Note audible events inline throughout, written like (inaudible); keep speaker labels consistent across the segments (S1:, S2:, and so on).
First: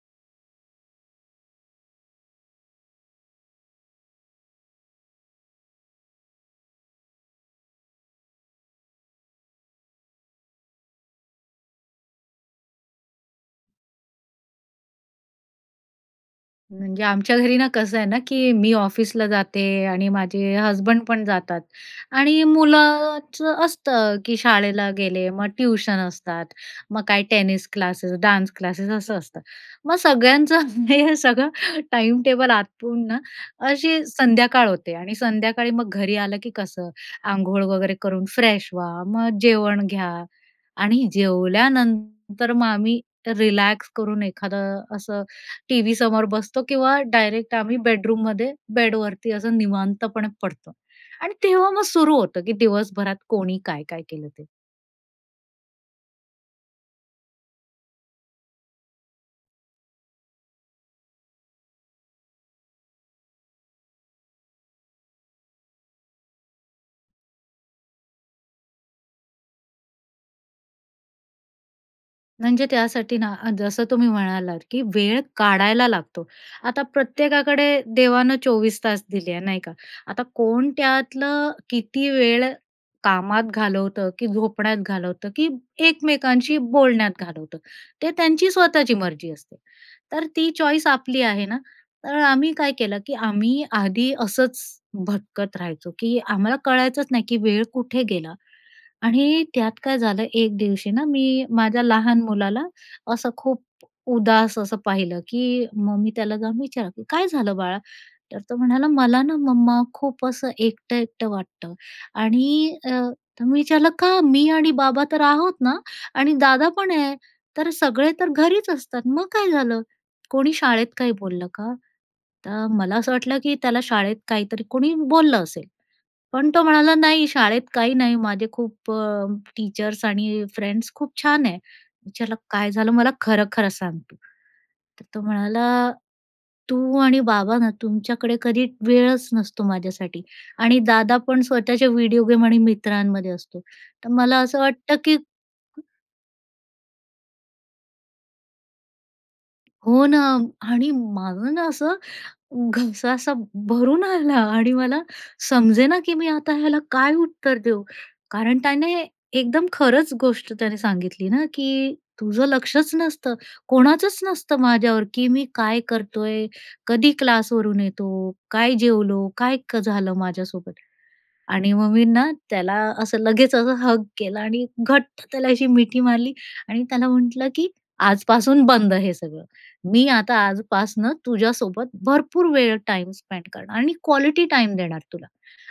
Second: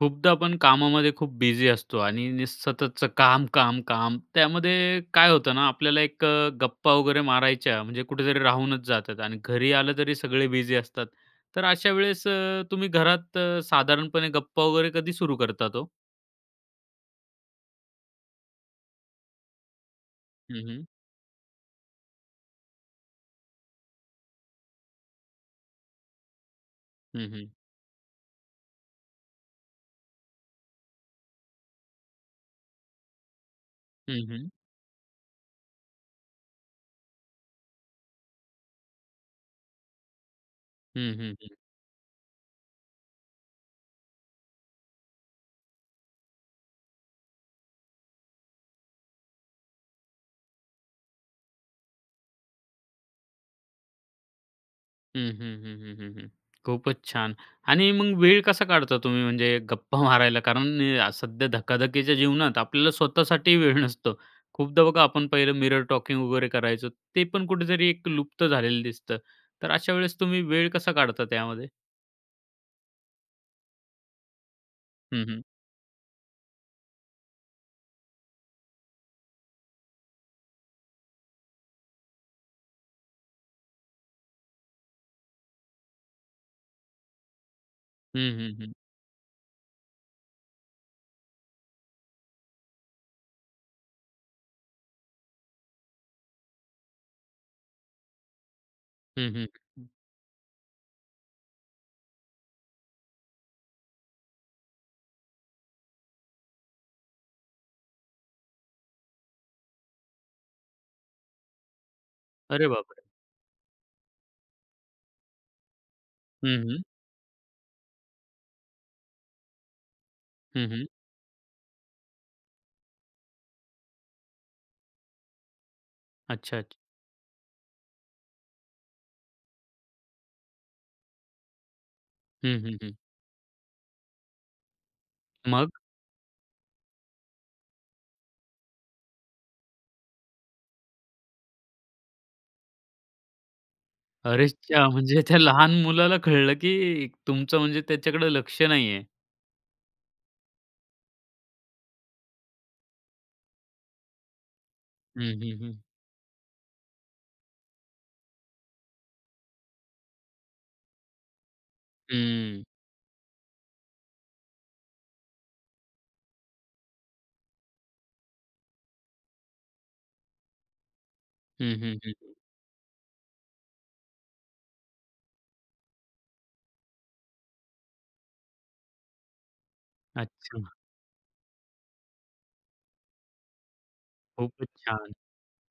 S1: खूपदा आपण कामामध्ये खूप बिझी असतो आणि नी सततचं काम, काम, काम त्यामध्ये काय होतं ना, आपल्याला 1 गप्पा वगैरे मारायच्या म्हणजे कुठेतरी राहूनच जातात आणि घरी आलं तरी सगळे बिझी असतात. तर अशा वेळेस अ, तुम्ही घरात साधारणपणे गप्पा वगैरे कधी सुरू करतात हो?
S2: म्हणजे आमच्या घरी ना, कसं आहे ना, की मी ऑफिसला जाते आणि माझे
S1: हं, हं.
S2: हसबंड पण जातात आणि मुलाचं असतं, की शाळेला गेले, मग ट्यूशन असतात, मग काय
S1: हं, हं.
S2: टेनिस क्लासेस, डान्स क्लासेस, असं असतं. मग सगळ्यांचं हे सगळं टाईमटेबल आटपून ना, अशी
S1: हं, हं.
S2: संध्याकाळ होते आणि संध्याकाळी मग घरी आलं की कसं, आंघोळ वगैरे करून फ्रेश व्हा, मग जेवण घ्या आणि
S1: हं, हं, हं.
S2: जेवल्यानंतर मग आम्ही रिलॅक्स करून एखादं असं टीव्ही समोर बसतो किंवा डायरेक्ट आम्ही बेडरूम मध्ये, बेड वरती असं निवांतपणे पडतो. आणि तेव्हा मग सुरू होतं, की दिवसभरात कोणी काय-काय केलं ते.
S1: हं, हं, हं, हं, हं. खूपच छान. आणि मग वेळ कसा काढता तुम्ही म्हणजे गप्पा मारायला? कारण सध्या धकाधकीच्या जीवनात आपल्याला स्वतःसाठी वेळ नसतो, खूपदा बघा, आपण पहिलं मिरर टॉकिंग वगैरे करायचं, ते पण कुठेतरी 1 लुप्त झालेलं दिसतं. तर अशा वेळेस तुम्ही वेळ कसा काढता त्यामध्ये?
S2: म्हणजे त्यासाठी ना जसं तुम्ही म्हणालात, की वेळ
S1: हं, हं.
S2: काढायला लागतो. आता प्रत्येकाकडे देवानं 24 तास दिले आहे, नाही का. आता कोण त्यातलं किती वेळ कामात घालवतं, की झोपण्यात घालवतं, की एकमेकांशी बोलण्यात घालवतं. ते
S1: हं,
S2: त्यांची
S1: हं, हं.
S2: स्वतःची मर्जी असते, तर ती चॉईस आपली आहे ना. तर आम्ही काय केलं की आम्ही आधी असंच भटकत राहायचो, की आम्हाला कळायचंच नाही की वेळ कुठे गेला.
S1: हं,
S2: आणि त्यात
S1: हं.
S2: काय झालं एक दिवशी ना, मी माझ्या लहान मुलाला असं खूप उदास असं पाहिलं, की मग मी त्याला जाऊन विचारलं, "काय झालं बाळा?" तर तो म्हणाला, "मला ना मम्मा खूप असं एकटं-एकटं वाटतं"
S1: अरे
S2: आणि
S1: बाप
S2: अ,
S1: रे!
S2: तर मी विचारलं, "का? मी आणि बाबा तर आहोत ना आणि
S1: हं,
S2: दादा
S1: हं.
S2: पण आहे, तर सगळे तर घरीच असतात. मग काय झालं? कोणी
S1: हं, हं.
S2: शाळेत काही बोललं का?" तर मला असं वाटलं की त्याला शाळेत काहीतरी कोणी बोललं असेल. पण
S1: अच्छा,
S2: तो
S1: अच्छा.
S2: म्हणाला, "नाही शाळेत काही नाही, माझे खूप अ, टीचर्स आणि फ्रेंड्स खूप छान आहे." विचारलं,
S1: हं,
S2: "काय
S1: हं,
S2: झालं
S1: हं.
S2: मला खरं-खरं सांग तु?" तर तो म्हणाला,
S1: मग?
S2: "तू आणि बाबा ना तुमच्याकडे कधी वेळच नसतो माझ्यासाठी आणि दादा पण स्वतःच्या व्हिडिओ गेम आणि मित्रांमध्ये असतो. तर मला
S1: अरे
S2: असं
S1: च्या!
S2: वाटतं की"
S1: म्हणजे त्या लहान मुलाला कळलं की तुमचं म्हणजे त्याच्याकडे लक्ष नाहीये.
S2: हो ना. आणि माझं ना असं, घसा असा भरून आला आणि मला
S1: हं, हं, हं.
S2: समजे ना, की मी आता ह्याला काय उत्तर देऊ? कारण त्याने एकदम खरंच गोष्ट त्याने सांगितली ना, की तुझं
S1: हं.
S2: लक्षच नसतं. कोणाचंच नसतं माझ्यावर, की मी काय करतोय? कधी क्लासवरून येतो? काय जेवलो? काय झालं माझ्यासोबत? आणि
S1: हं,
S2: मग
S1: हं,
S2: मी
S1: हं.
S2: ना त्याला असं लगेच असं, हग केला आणि घट्ट त्याला अशी मिठी मारली आणि त्याला म्हटलं, की आजपासून बंद हे सगळं. मी आता
S1: अच्छा.
S2: आजपासनं तुझ्यासोबत भरपूर वेळ टाइम स्पेंड करणार आणि क्वालिटी
S1: खूपच
S2: टाईम देणार
S1: छान.
S2: तुला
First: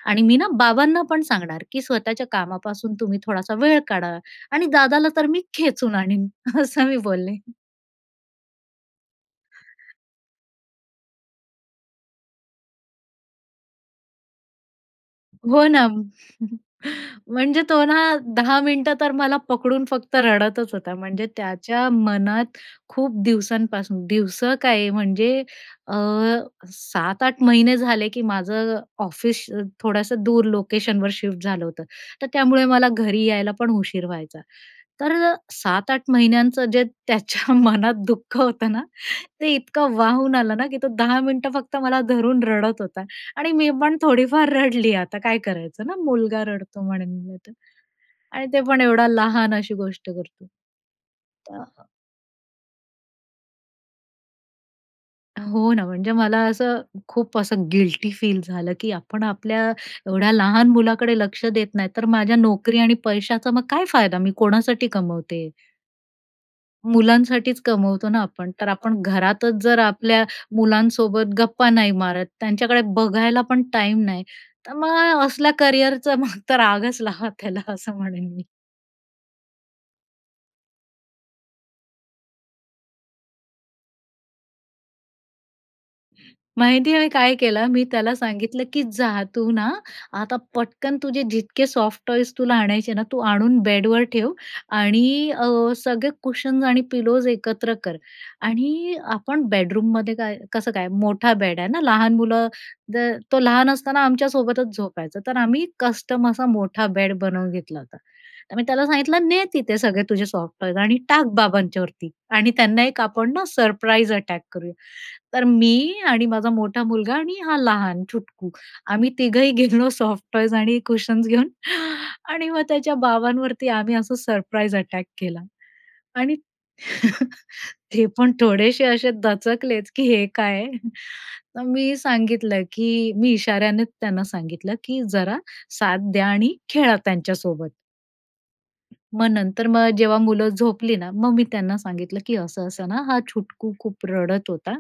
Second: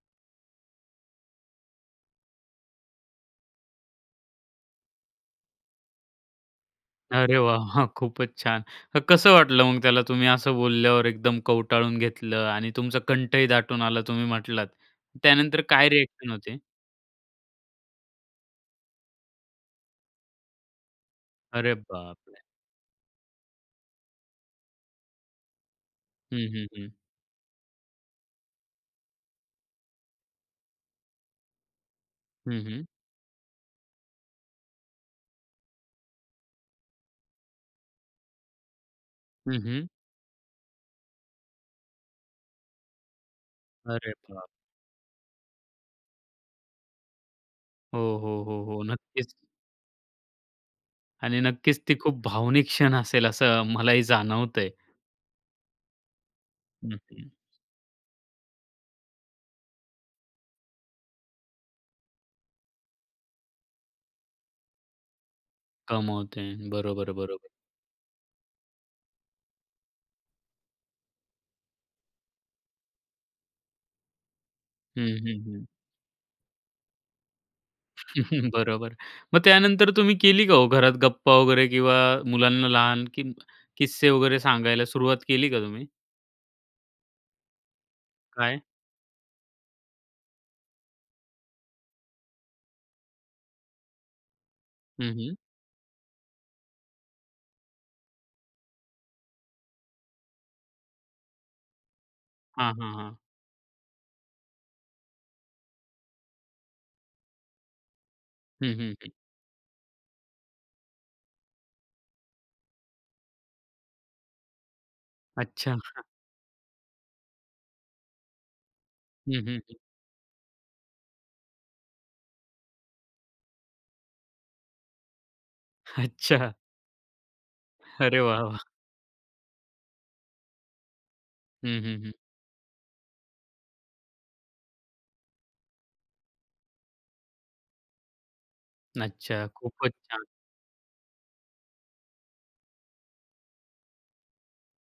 S2: आणि मी ना बाबांना पण सांगणार, की स्वतःच्या कामापासून तुम्ही थोडासा वेळ काढा आणि दादाला तर मी खेचून आणीन असं मी बोलले.
S1: अरे वाह! खूपच छान. तर कसं वाटलं मग त्याला, तुम्ही असं बोलल्यावर एकदम कवटाळून घेतलं आणि तुमचा कंठही दाटून आला तुम्ही म्हटलात. त्यानंतर
S2: हो ना.
S1: काय रिएक्शन होती?
S2: म्हणजे तो ना, 10 मिनिटं तर मला पकडून फक्त रडतचं होता म्हणजे,
S1: अरे
S2: त्याच्या
S1: बाप रे!
S2: मनात खूप दिवसांपासून, दिवसं काय म्हणजे, अ,
S1: हं, हं, हं.
S2: 7-8 महिने झाले, की माझं ऑफिस थोडंसं दूर लोकेशनवर शिफ्ट झालं होतं. तर
S1: हं,
S2: त्यामुळे
S1: हं.
S2: मला घरी यायला पण उशीर व्हायचा. तर 7-8 महिन्यांचं जे त्याच्या मनात दुःख होतं ना ते
S1: हं, हं.
S2: इतकं वाहून आलं ना, की तो 10 मिनिटं फक्त मला धरून रडत होता आणि मी पण
S1: अरे बाप!
S2: थोडीफार रडली आता काय करायचं ना, मुलगा रडतो म्हणून होतं.
S1: हो, हो,
S2: आणि ते
S1: हो,
S2: पण
S1: हो.
S2: एवढा
S1: नक्कीच.
S2: लहान अशी गोष्ट करतो.
S1: आणि नक्कीच
S2: आह
S1: ती खूप भावनिक क्षण असेल असं, मलाही जाणवतंय.
S2: हो ना. म्हणजे मला असं
S1: नक्कीच.
S2: खूप असं गिल्टीफील झालं, की आपण आपल्या एवढ्या लहान मुलाकडे लक्ष देत नाही तर, माझ्या नोकरी आणि पैशाचा मग काय फायदा, मी कोणासाठी कमवते?
S1: कमावते. बरोबर, बरोबर.
S2: मुलांसाठीच कमवतो ना आपण. तर, आपण घरातच जर आपल्या मुलांसोबत गप्पा नाही मारत, त्यांच्याकडे बघायला पण टाईम नाही, तर
S1: हं,
S2: मग
S1: हं,
S2: असल्या
S1: हं.
S2: करियरचा मग तर, रागच लावा त्याला असं म्हणेन मी.
S1: (chuckles) बरोबर, मग त्यानंतर तुम्ही केली का हो घरात गप्पा वगैरे किंवा मुलांना लहान किस्से वगैरे सांगायला सुरुवात केली का तुम्ही?
S2: माहिती आहे आम्ही काय केलं, मी त्याला
S1: काय?
S2: सांगितलं की जा तू ना, आता पटकन तुझे जितके सॉफ्टटॉयज तुला आणायचे ना, तू आणून बेडवर ठेव.
S1: हं,
S2: आणि
S1: हं.
S2: अ, सगळे कुशन्स आणि पिलोज एकत्र कर. आणि आपण बेडरूममध्ये काय कसं काय मोठा बेड आहे ना, लहान मुलं
S1: हां, हां,
S2: द
S1: हां.
S2: तो लहान असताना आमच्यासोबतच झोपायचा, तर आम्ही कस्टम असा मोठा बेड बनवून घेतला होता. तर मी
S1: हं,
S2: त्याला
S1: हं, हं.
S2: सांगितलं, ने तिथे सगळे तुझे सॉफ्टटॉयज आणि टाक बाबांच्यावरती आणि त्यांना 1 आपण ना, सरप्राईज अटॅक करूया. तर
S1: अच्छा.
S2: मी
S1: (chuckles)
S2: आणि माझा मोठा मुलगा आणि हा लहान चुटकू, आम्ही
S1: हं,
S2: तिघंही
S1: हं, हं.
S2: गेलो सॉफ्टटॉयज आणि कुशन्स घेऊन आणि मग, त्याच्या बाबांवरती आम्ही असं सरप्राईज अटॅक केला. आणि
S1: अच्छा.
S2: (chuckles) ते
S1: अरे
S2: पण
S1: वाह वाह!
S2: थोडेसे असे दचकलेच, की हे काय आहे. तर,
S1: हं,
S2: मी
S1: हं, हं.
S2: सांगितलं की मी इशाऱ्याने त्यांना सांगितलं, की जरा साथ द्या आणि खेळा त्यांच्यासोबत. मग
S1: अच्छा,
S2: नंतर मग
S1: खूपच
S2: जेव्हा
S1: छान.
S2: मुलं झोपली ना, मग मी त्यांना सांगितलं, की असं-असं ना, हा छुटकू खूप रडत होता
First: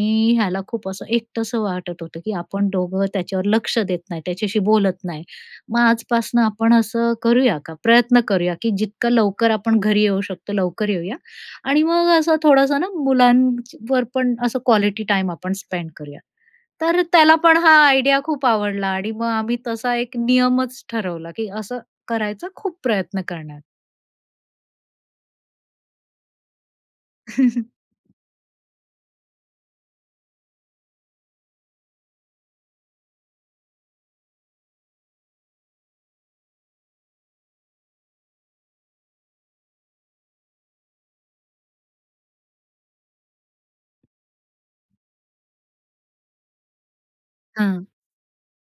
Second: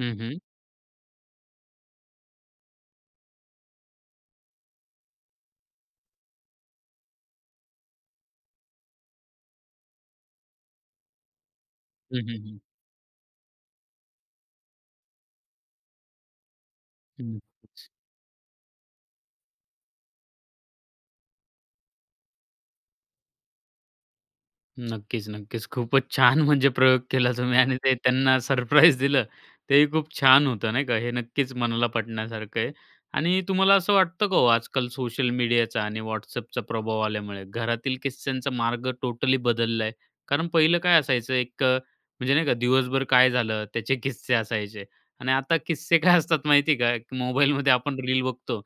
S1: हं, हं.
S2: ह्याला खूप असं एकटंसं वाटत होतं, की आपण दोघं त्याच्यावर लक्ष देत नाही, त्याच्याशी बोलत नाही. मग आजपासनं आपण असं करूया का? प्रयत्न करूया की जितका लवकर आपण घरी येऊ शकतो, लवकर येऊया. आणि मग
S1: हं, हं,
S2: असं
S1: हं.
S2: थोडंसं ना, मुलांची वर पण असं क्वालिटी टाईम आपण स्पेंड करूया. तर
S1: हं,
S2: त्याला पण हा
S1: नक्कीच.
S2: आयडिया खूप आवडला. आणि मग आम्ही तसा 1 नियमच ठरवला, की असं करायचा खूप प्रयत्न करणार.
S1: नक्कीच, नक्कीच. खूपच छान. म्हणजे प्रयोग केला तुम्ही आणि ते
S2: (chuckles)
S1: त्यांना सरप्राइज दिलं, तेही खूप छान होतं नाही का? हे नक्कीच मनाला पटण्यासारखं आहे. आणि तुम्हाला असं वाटतं का हो, आजकाल सोशल मीडियाचा आणि WhatsAppचा प्रभाव आल्यामुळे, घरातील किस्स्यांचा मार्ग टोटली बदलला आहे? कारण पहिलं काय असायचं 1 अ, म्हणजे नाही का? दिवसभर काय झालं, त्याचे किस्से असायचे आणि आता किस्से काय असतात माहिती आहे का, मोबाईलमध्ये
S2: हं.
S1: आपण रील बघतो,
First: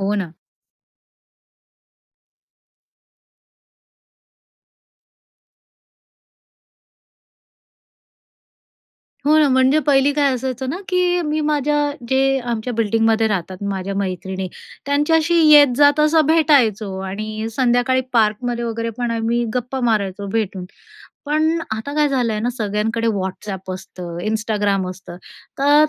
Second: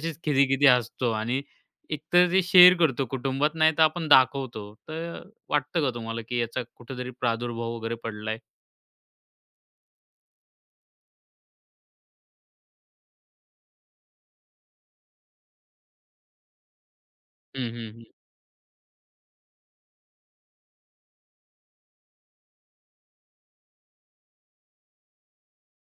S2: हो ना.
S1: खिदी-खिदी हसतो आणि एक तर ते शेअर करतो कुटुंबात नाही तर आपण दाखवतो. तर अ, वाटतं का तुम्हाला की याचा कुठेतरी प्रादुर्भाव वगैरे पडला आहे?
S2: हो ना. म्हणजे पहिली काय असायचं ना, की मी माझ्या जे आमच्या बिल्डिंगमध्ये राहतात माझ्या मैत्रिणी त्यांच्याशी येत, जात असं भेटायचो आणि
S1: हं, हं,
S2: संध्याकाळी
S1: हं.
S2: पार्कमध्ये वगैरे पण आम्ही गप्पा मारायचो भेटून. पण आता काय झालं आहे ना, सगळ्यांकडे WhatsApp असतं, Instagram असतं तर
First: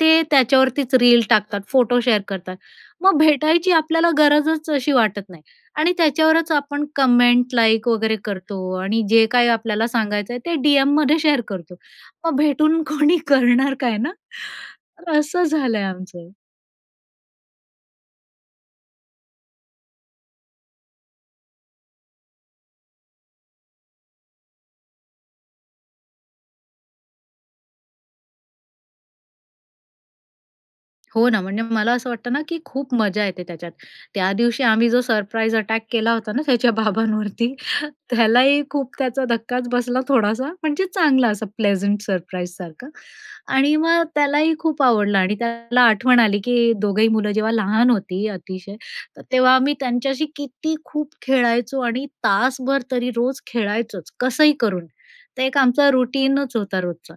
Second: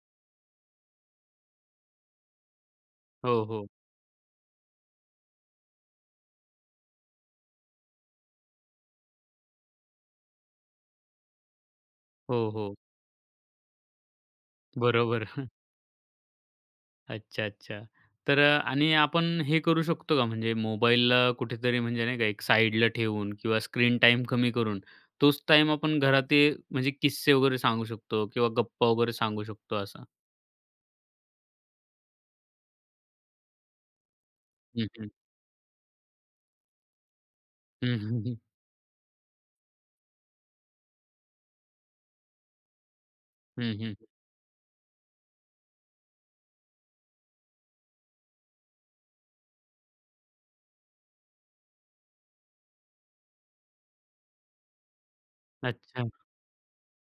S2: ते त्याच्यावरतीच रील टाकतात. फोटो शेअर करतात. मग
S1: हो, हो.
S2: भेटायची आपल्याला गरजच अशी वाटत नाही आणि त्याच्यावरच आपण कमेंट, लाइक वगैरे करतो आणि जे काही आपल्याला सांगायचं आहे ते डीएममध्ये शेअर करतो. मग
S1: हो, हो.
S2: भेटून कोणी करणार काय ना,
S1: बरोबर.
S2: असं
S1: (chuckles)
S2: झालंय आमचं.
S1: अच्छा, अच्छा. तर अ आणि आपण हे करू शकतो का म्हणजे मोबाईलला कुठेतरी म्हणजे नाही का एक साईडला ठेवून किंवा स्क्रीन टाईम कमी करून तोच टाईम आपण घरात ते म्हणजे किस्से वगैरे सांगू शकतो किंवा गप्पा वगैरे सांगू शकतो असं?
S2: हो ना. म्हणजे मला असं वाटतं ना, की खूप मजा येते त्याच्यात. त्या दिवशी
S1: हं,
S2: आम्ही जो
S1: हं.
S2: सरप्राईज अटॅक केला होता ना त्याच्या बाबांवरती,
S1: हं, हं. (chuckles)
S2: त्यालाही खूप त्याचा धक्काच बसला थोडासा. म्हणजे चांगला असा प्लेझंट सरप्राईज सारखं आणि
S1: हं, हं.
S2: मग त्यालाही खूप आवडलं. आणि त्याला आठवण आली की दोघंही मुलं जेव्हा लहान होती अतिशय तर तेव्हा आम्ही त्यांच्याशी किती खूप खेळायचो आणि तासभर तरी रोज खेळायचोच कसंही करून. ते एक आमचं
S1: अच्छा.
S2: रूटीनच होता रोजचा.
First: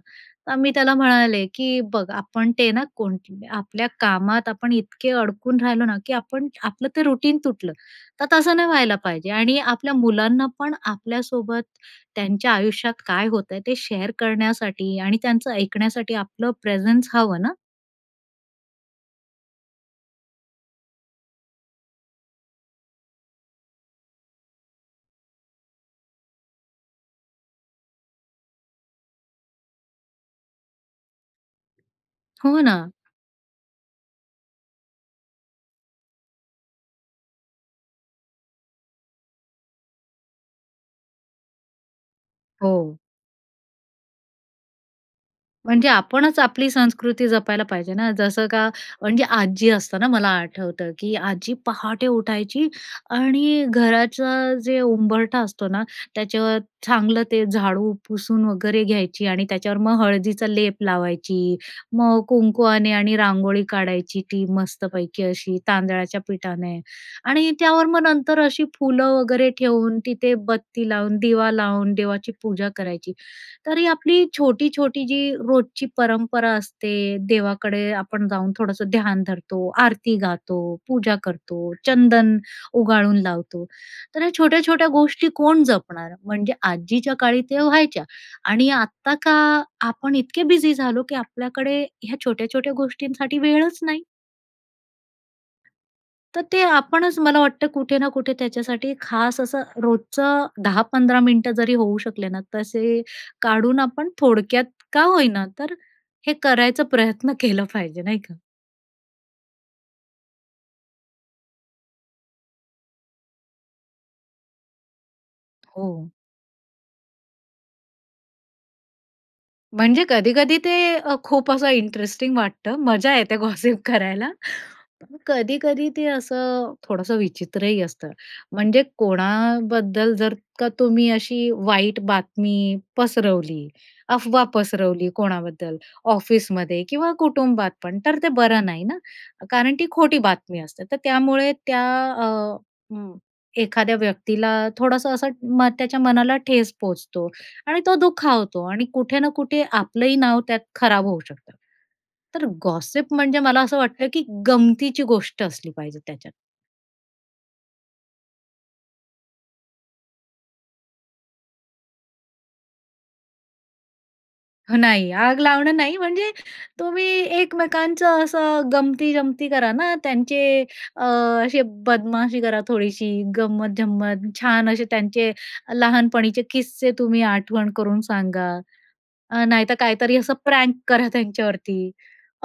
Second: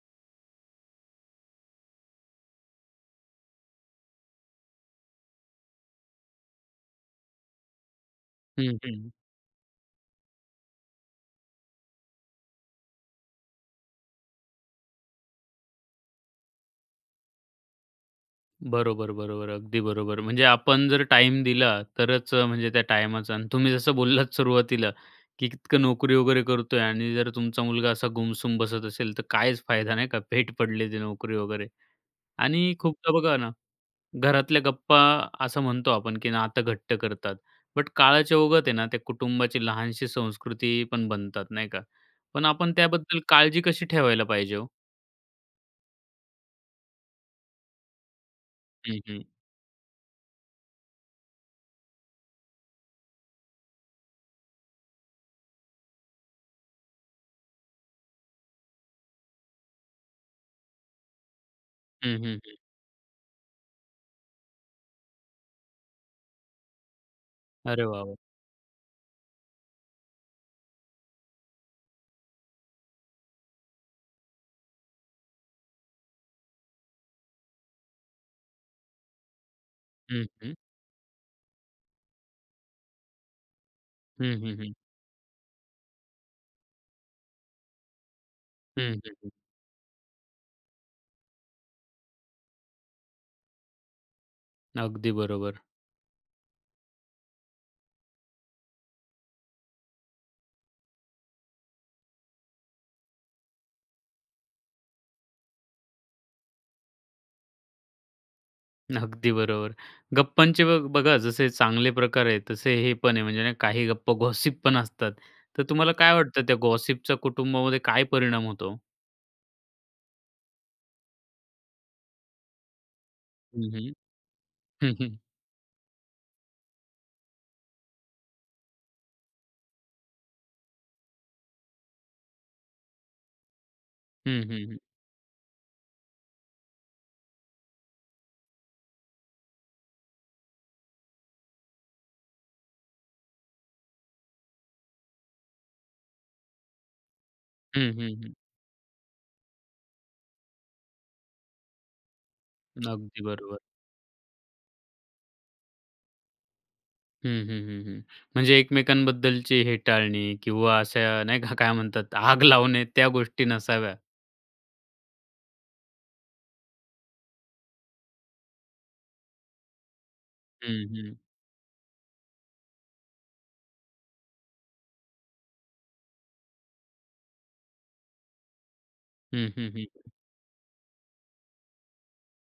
S2: तर मी त्याला म्हणाले की बघ आपण ते ना कोण आपल्या कामात आपण इतके अडकून राहिलो ना की आपण आपलं ते रूटीन तुटलं तर तसं नाही
S1: हं,
S2: व्हायला
S1: हं.
S2: पाहिजे आणि आपल्या मुलांना पण आपल्यासोबत त्यांच्या आयुष्यात काय होतंय ते शेअर करण्यासाठी आणि त्यांचं ऐकण्यासाठी आपलं प्रेझन्स हवं ना.
S1: बरोबर. बरोबर. अगदी बरोबर. म्हणजे आपण जर टाईम दिला तरच म्हणजे त्या टायमाचा आणि तुम्ही जसं बोललात सुरुवातीला, की इतकं नोकरी वगैरे करतोय आणि जर तुमचा मुलगा असा गुमसुम बसत असेल, तर काहीच फायदा नाही का भेट पडले ते नोकरी वगैरे.
S2: हो
S1: आणि
S2: ना.
S1: खूपदा बघा ना, घरातल्या गप्पा असं म्हणतो आपण की नातं घट्ट कतात. बट काळाच्या ओघात आहे ना त्या कुटुंबाची लहानशी संस्कृती पण बनतात नाही का. पण आपण
S2: हो.
S1: त्याबद्दल काळजी कशी ठेवायला पाहिजे हो?
S2: म्हणजे आपणच आपली संस्कृती जपायला पाहिजे ना. जसं का
S1: हं. हं.
S2: म्हणजे आजी असताना मला आठवतं, की आजी पहाटे उठायची आणि घराचं जे उंबरठा असतो ना, त्याच्यावर चांगलं ते झाडू पुसून वगैरे घ्यायची आणि त्याच्यावर मग हळदीचा लेप लावायची.
S1: हं,
S2: मग
S1: हं, हं.
S2: कुंकुवाने आणि रांगोळी काढायची ती मस्तपैकी अशी तांदळाच्या पिठाने. आणि
S1: अरे
S2: त्यावर मग
S1: वाह, वाह!
S2: नंतर अशी फुलं वगैरे ठेवून तिथे बत्ती लावून दिवा लावून देवाची पूजा करायची. तरी आपली छोटी-छोटी जी रोजची परंपरा असते, देवाकडे आपण जाऊन थोडंसं ध्यान धरतो, आरती
S1: हं. हं.
S2: गातो, पूजा करतो, चंदन उगाळून लावतो. तर ह्या
S1: हं, हं, हं.
S2: छोट्या-छोट्या गोष्टी कोण जपणार. म्हणजे आजीच्या काळी त्या व्हायच्या आणि
S1: हं, हं,
S2: आत्ता
S1: हं.
S2: का आपण इतके बिझी झालो की आपल्याकडे ह्या छोट्या-छोट्या गोष्टींसाठी वेळच नाही.
S1: अगदी बरोबर.
S2: तर ते आपणच मला वाटतं कुठे ना कुठे त्याच्यासाठी खास असं रोजचं 10-15 मिनिटं जरी होऊ शकले ना, तर असे काढून आपण थोडक्यात का होईना तर हे करायचा प्रयत्न केला पाहिजे नाही का?
S1: अगदी बरोबर, गप्पांचे बग बघा जसे चांगले प्रकार आहेत तसे हे पण आहे, म्हणजे काही गप्पा, गॉसिपपण असतात तर तुम्हाला
S2: हो.
S1: काय वाटतं त्या गॉसिपच्या कुटुंबामध्ये काय परिणाम होतो?
S2: म्हणजे कधी-कधी ते अ, खूप असं इंटरेस्टिंग वाटतं, मजा येते
S1: हं,
S2: गॉसिप
S1: हं.
S2: करायला.
S1: हं, हं.
S2: कधी-कधी ते असं थोडंसं विचित्रही असतं, म्हणजे कोणाबद्दल जर का तुम्ही अशी वाईट बातमी पसरवली,
S1: हं,
S2: अफवा
S1: हं, हं.
S2: पसरवली कोणाबद्दल ऑफिसमध्ये किंवा कुटुंबात पण तर ते बरं नाही ना, कारण ती खोटी बातमी असते. तर त्यामुळे त्या अ, हं, एखाद्या व्यक्तीला थोडंसं असं त्याच्या मनाला ठेच पोहोचतो आणि
S1: हं,
S2: तो
S1: हं, हं.
S2: दुःखावतो आणि कुठे ना कुठे आपलंही नाव त्यात खराब होऊ शकतं. तर गॉसिप
S1: अगदी
S2: म्हणजे
S1: बरोबर.
S2: मला असं वाटतं की गमतीची गोष्ट असली पाहिजे त्याच्यात.
S1: हं, हं, हं, हं. म्हणजे एकमेकांबद्दलची हेटाळणी किंवा असं नाही का, काय म्हणतात, आग लावणे त्या गोष्टी नसाव्या.
S2: हं, नाही आग लावणं नाही म्हणजे, तुम्ही एकमेकांचं असं गंमतीजमती करा ना. त्यांचे
S1: हं,
S2: अ,
S1: हं.
S2: असे बदमाशी करा थोडीशी, गंमत-जंमत छान असे त्यांचे, लहानपणीचे किस्से तुम्ही आठवण करून सांगा. अ,
S1: हं, हं,
S2: नाहीतर
S1: हं.
S2: काहीतरी असं प्रँक करा त्यांच्यावरती.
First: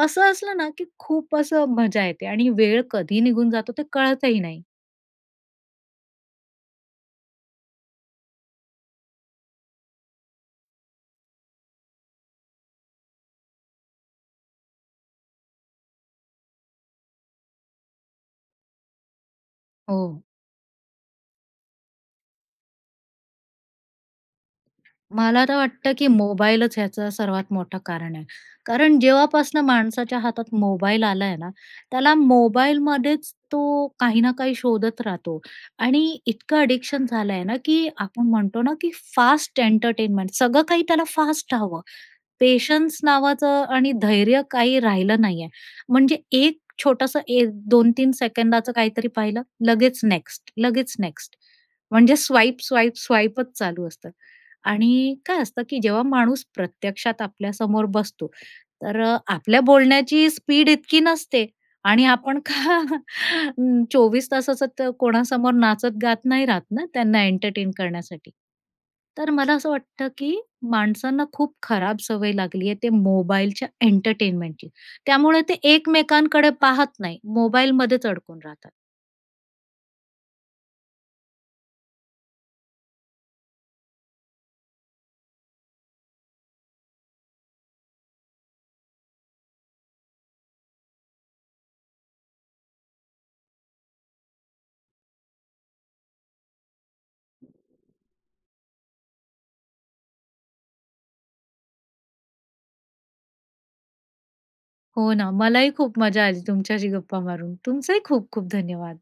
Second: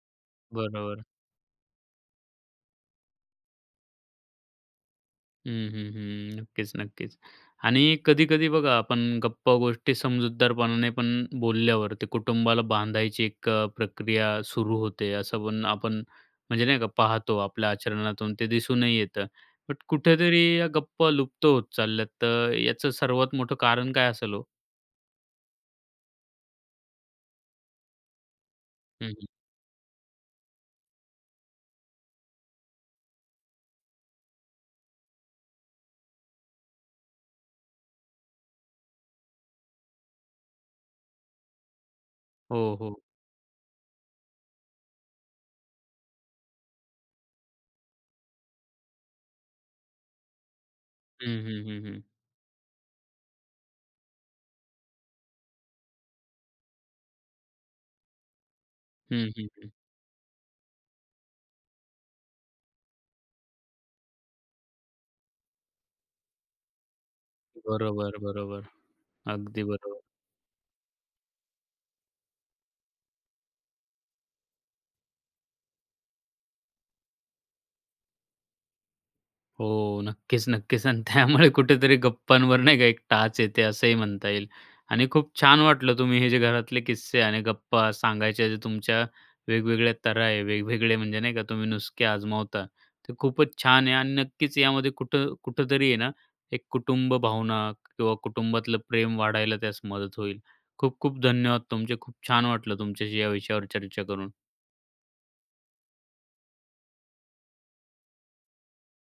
S2: असं असलं ना, की
S1: बरोबर.
S2: खूप असं मजा येते. आणि वेळ कधी निघून जातो ते कळतही नाही.
S1: हं, हं, हं. नक्कीच, नक्कीच. आणि कधी-कधी बघा, आपण गप्पा गोष्टी समजूतदारपणाने पण बोलल्यावरती कुटुंबाला बांधायची 1 अ, प्रक्रिया सुरू होते, असं पण आपण, म्हणजे नाही का पाहतो आपल्या आचरणातून ते दिसूनही येतं, बट
S2: हो.
S1: कुठेतरी या गप्प लुप्त होत चालल्यात तर याचं सर्वात मोठं कारण काय असेल हो?
S2: मला तर वाटतं, की मोबाईलच याचं सर्वात मोठं कारण आहे. कारण
S1: हं, हं.
S2: जेव्हापासनं माणसाच्या हातात मोबाईल आला आहे ना, त्याला मोबाईलमध्येच तो काही ना काही शोधत राहतो आणि इतकं ॲडिक्शन झालं आहे ना, की आपण म्हणतो ना, की फास्ट एंटरटेनमेंट सगळं काही त्याला फास्ट हवं.
S1: हो, हो.
S2: पेशन्स नावाचं आणि धैर्य काही राहिलं नाही आहे. म्हणजे 1 छोटंसं 1-2-3 सेकंदाचं काहीतरी पाहिलं, लगेच नेक्स्ट, लगेच
S1: हं,
S2: नेक्स्ट
S1: हं, हं, हं.
S2: म्हणजे स्वाईप, स्वाईप, स्वाईपचं चालू असतं. आणि काय असतं, की जेव्हा माणूस प्रत्यक्षात आपल्यासमोर बसतो. तर
S1: हं, हं,
S2: आपल्या
S1: हं.
S2: बोलण्याची स्पीड इतकी नसते. आणि आपण का 24 तासाचा त कोणासमोर नाचत गात नाही राहत ना, त्यांना एंटरटेन
S1: बरोबर,
S2: करण्यासाठी.
S1: बरोबर.
S2: तर मला
S1: अगदी
S2: असं
S1: बरोबर.
S2: वाटतं, की माणसांना खूप खराब सवय लागली आहे. ते मोबाईलच्या एंटरटेनमेंटची त्यामुळे ते एकमेकांकडे पाहत नाही, मोबाईलमध्येच अडकून राहतात.
S1: हो, नक्कीच नक्कीच आणि त्यामुळे कुठेतरी गप्पांवर नाही का एक टाच येते असंही म्हणता येईल. आणि खूप छान वाटलं, तुम्ही हे जे घरातले किस्से आणि गप्पा सांगायचे, जे तुमच्या वेगवेगळ्या तऱ्हा आहे, वेगवेगळे म्हणजे नाही का, तुम्ही नुसके आजमावता ते खूपच छान आहे आणि नक्कीच यामध्ये कुठं कुठेतरी आहे ना, एक कुटुंब भावना किंवा कुटुंबातलं प्रेम वाढायला त्यास मदत होईल. खूप-खूप धन्यवाद तुमचे. खूप छान वाटलं तुमच्याशी या विषयावर चर्चा करून.
S2: हो ना, मला ही खूप मजा आली तुमच्याशी गप्पा मारून. तुमचंही खूप-खूप धन्यवाद.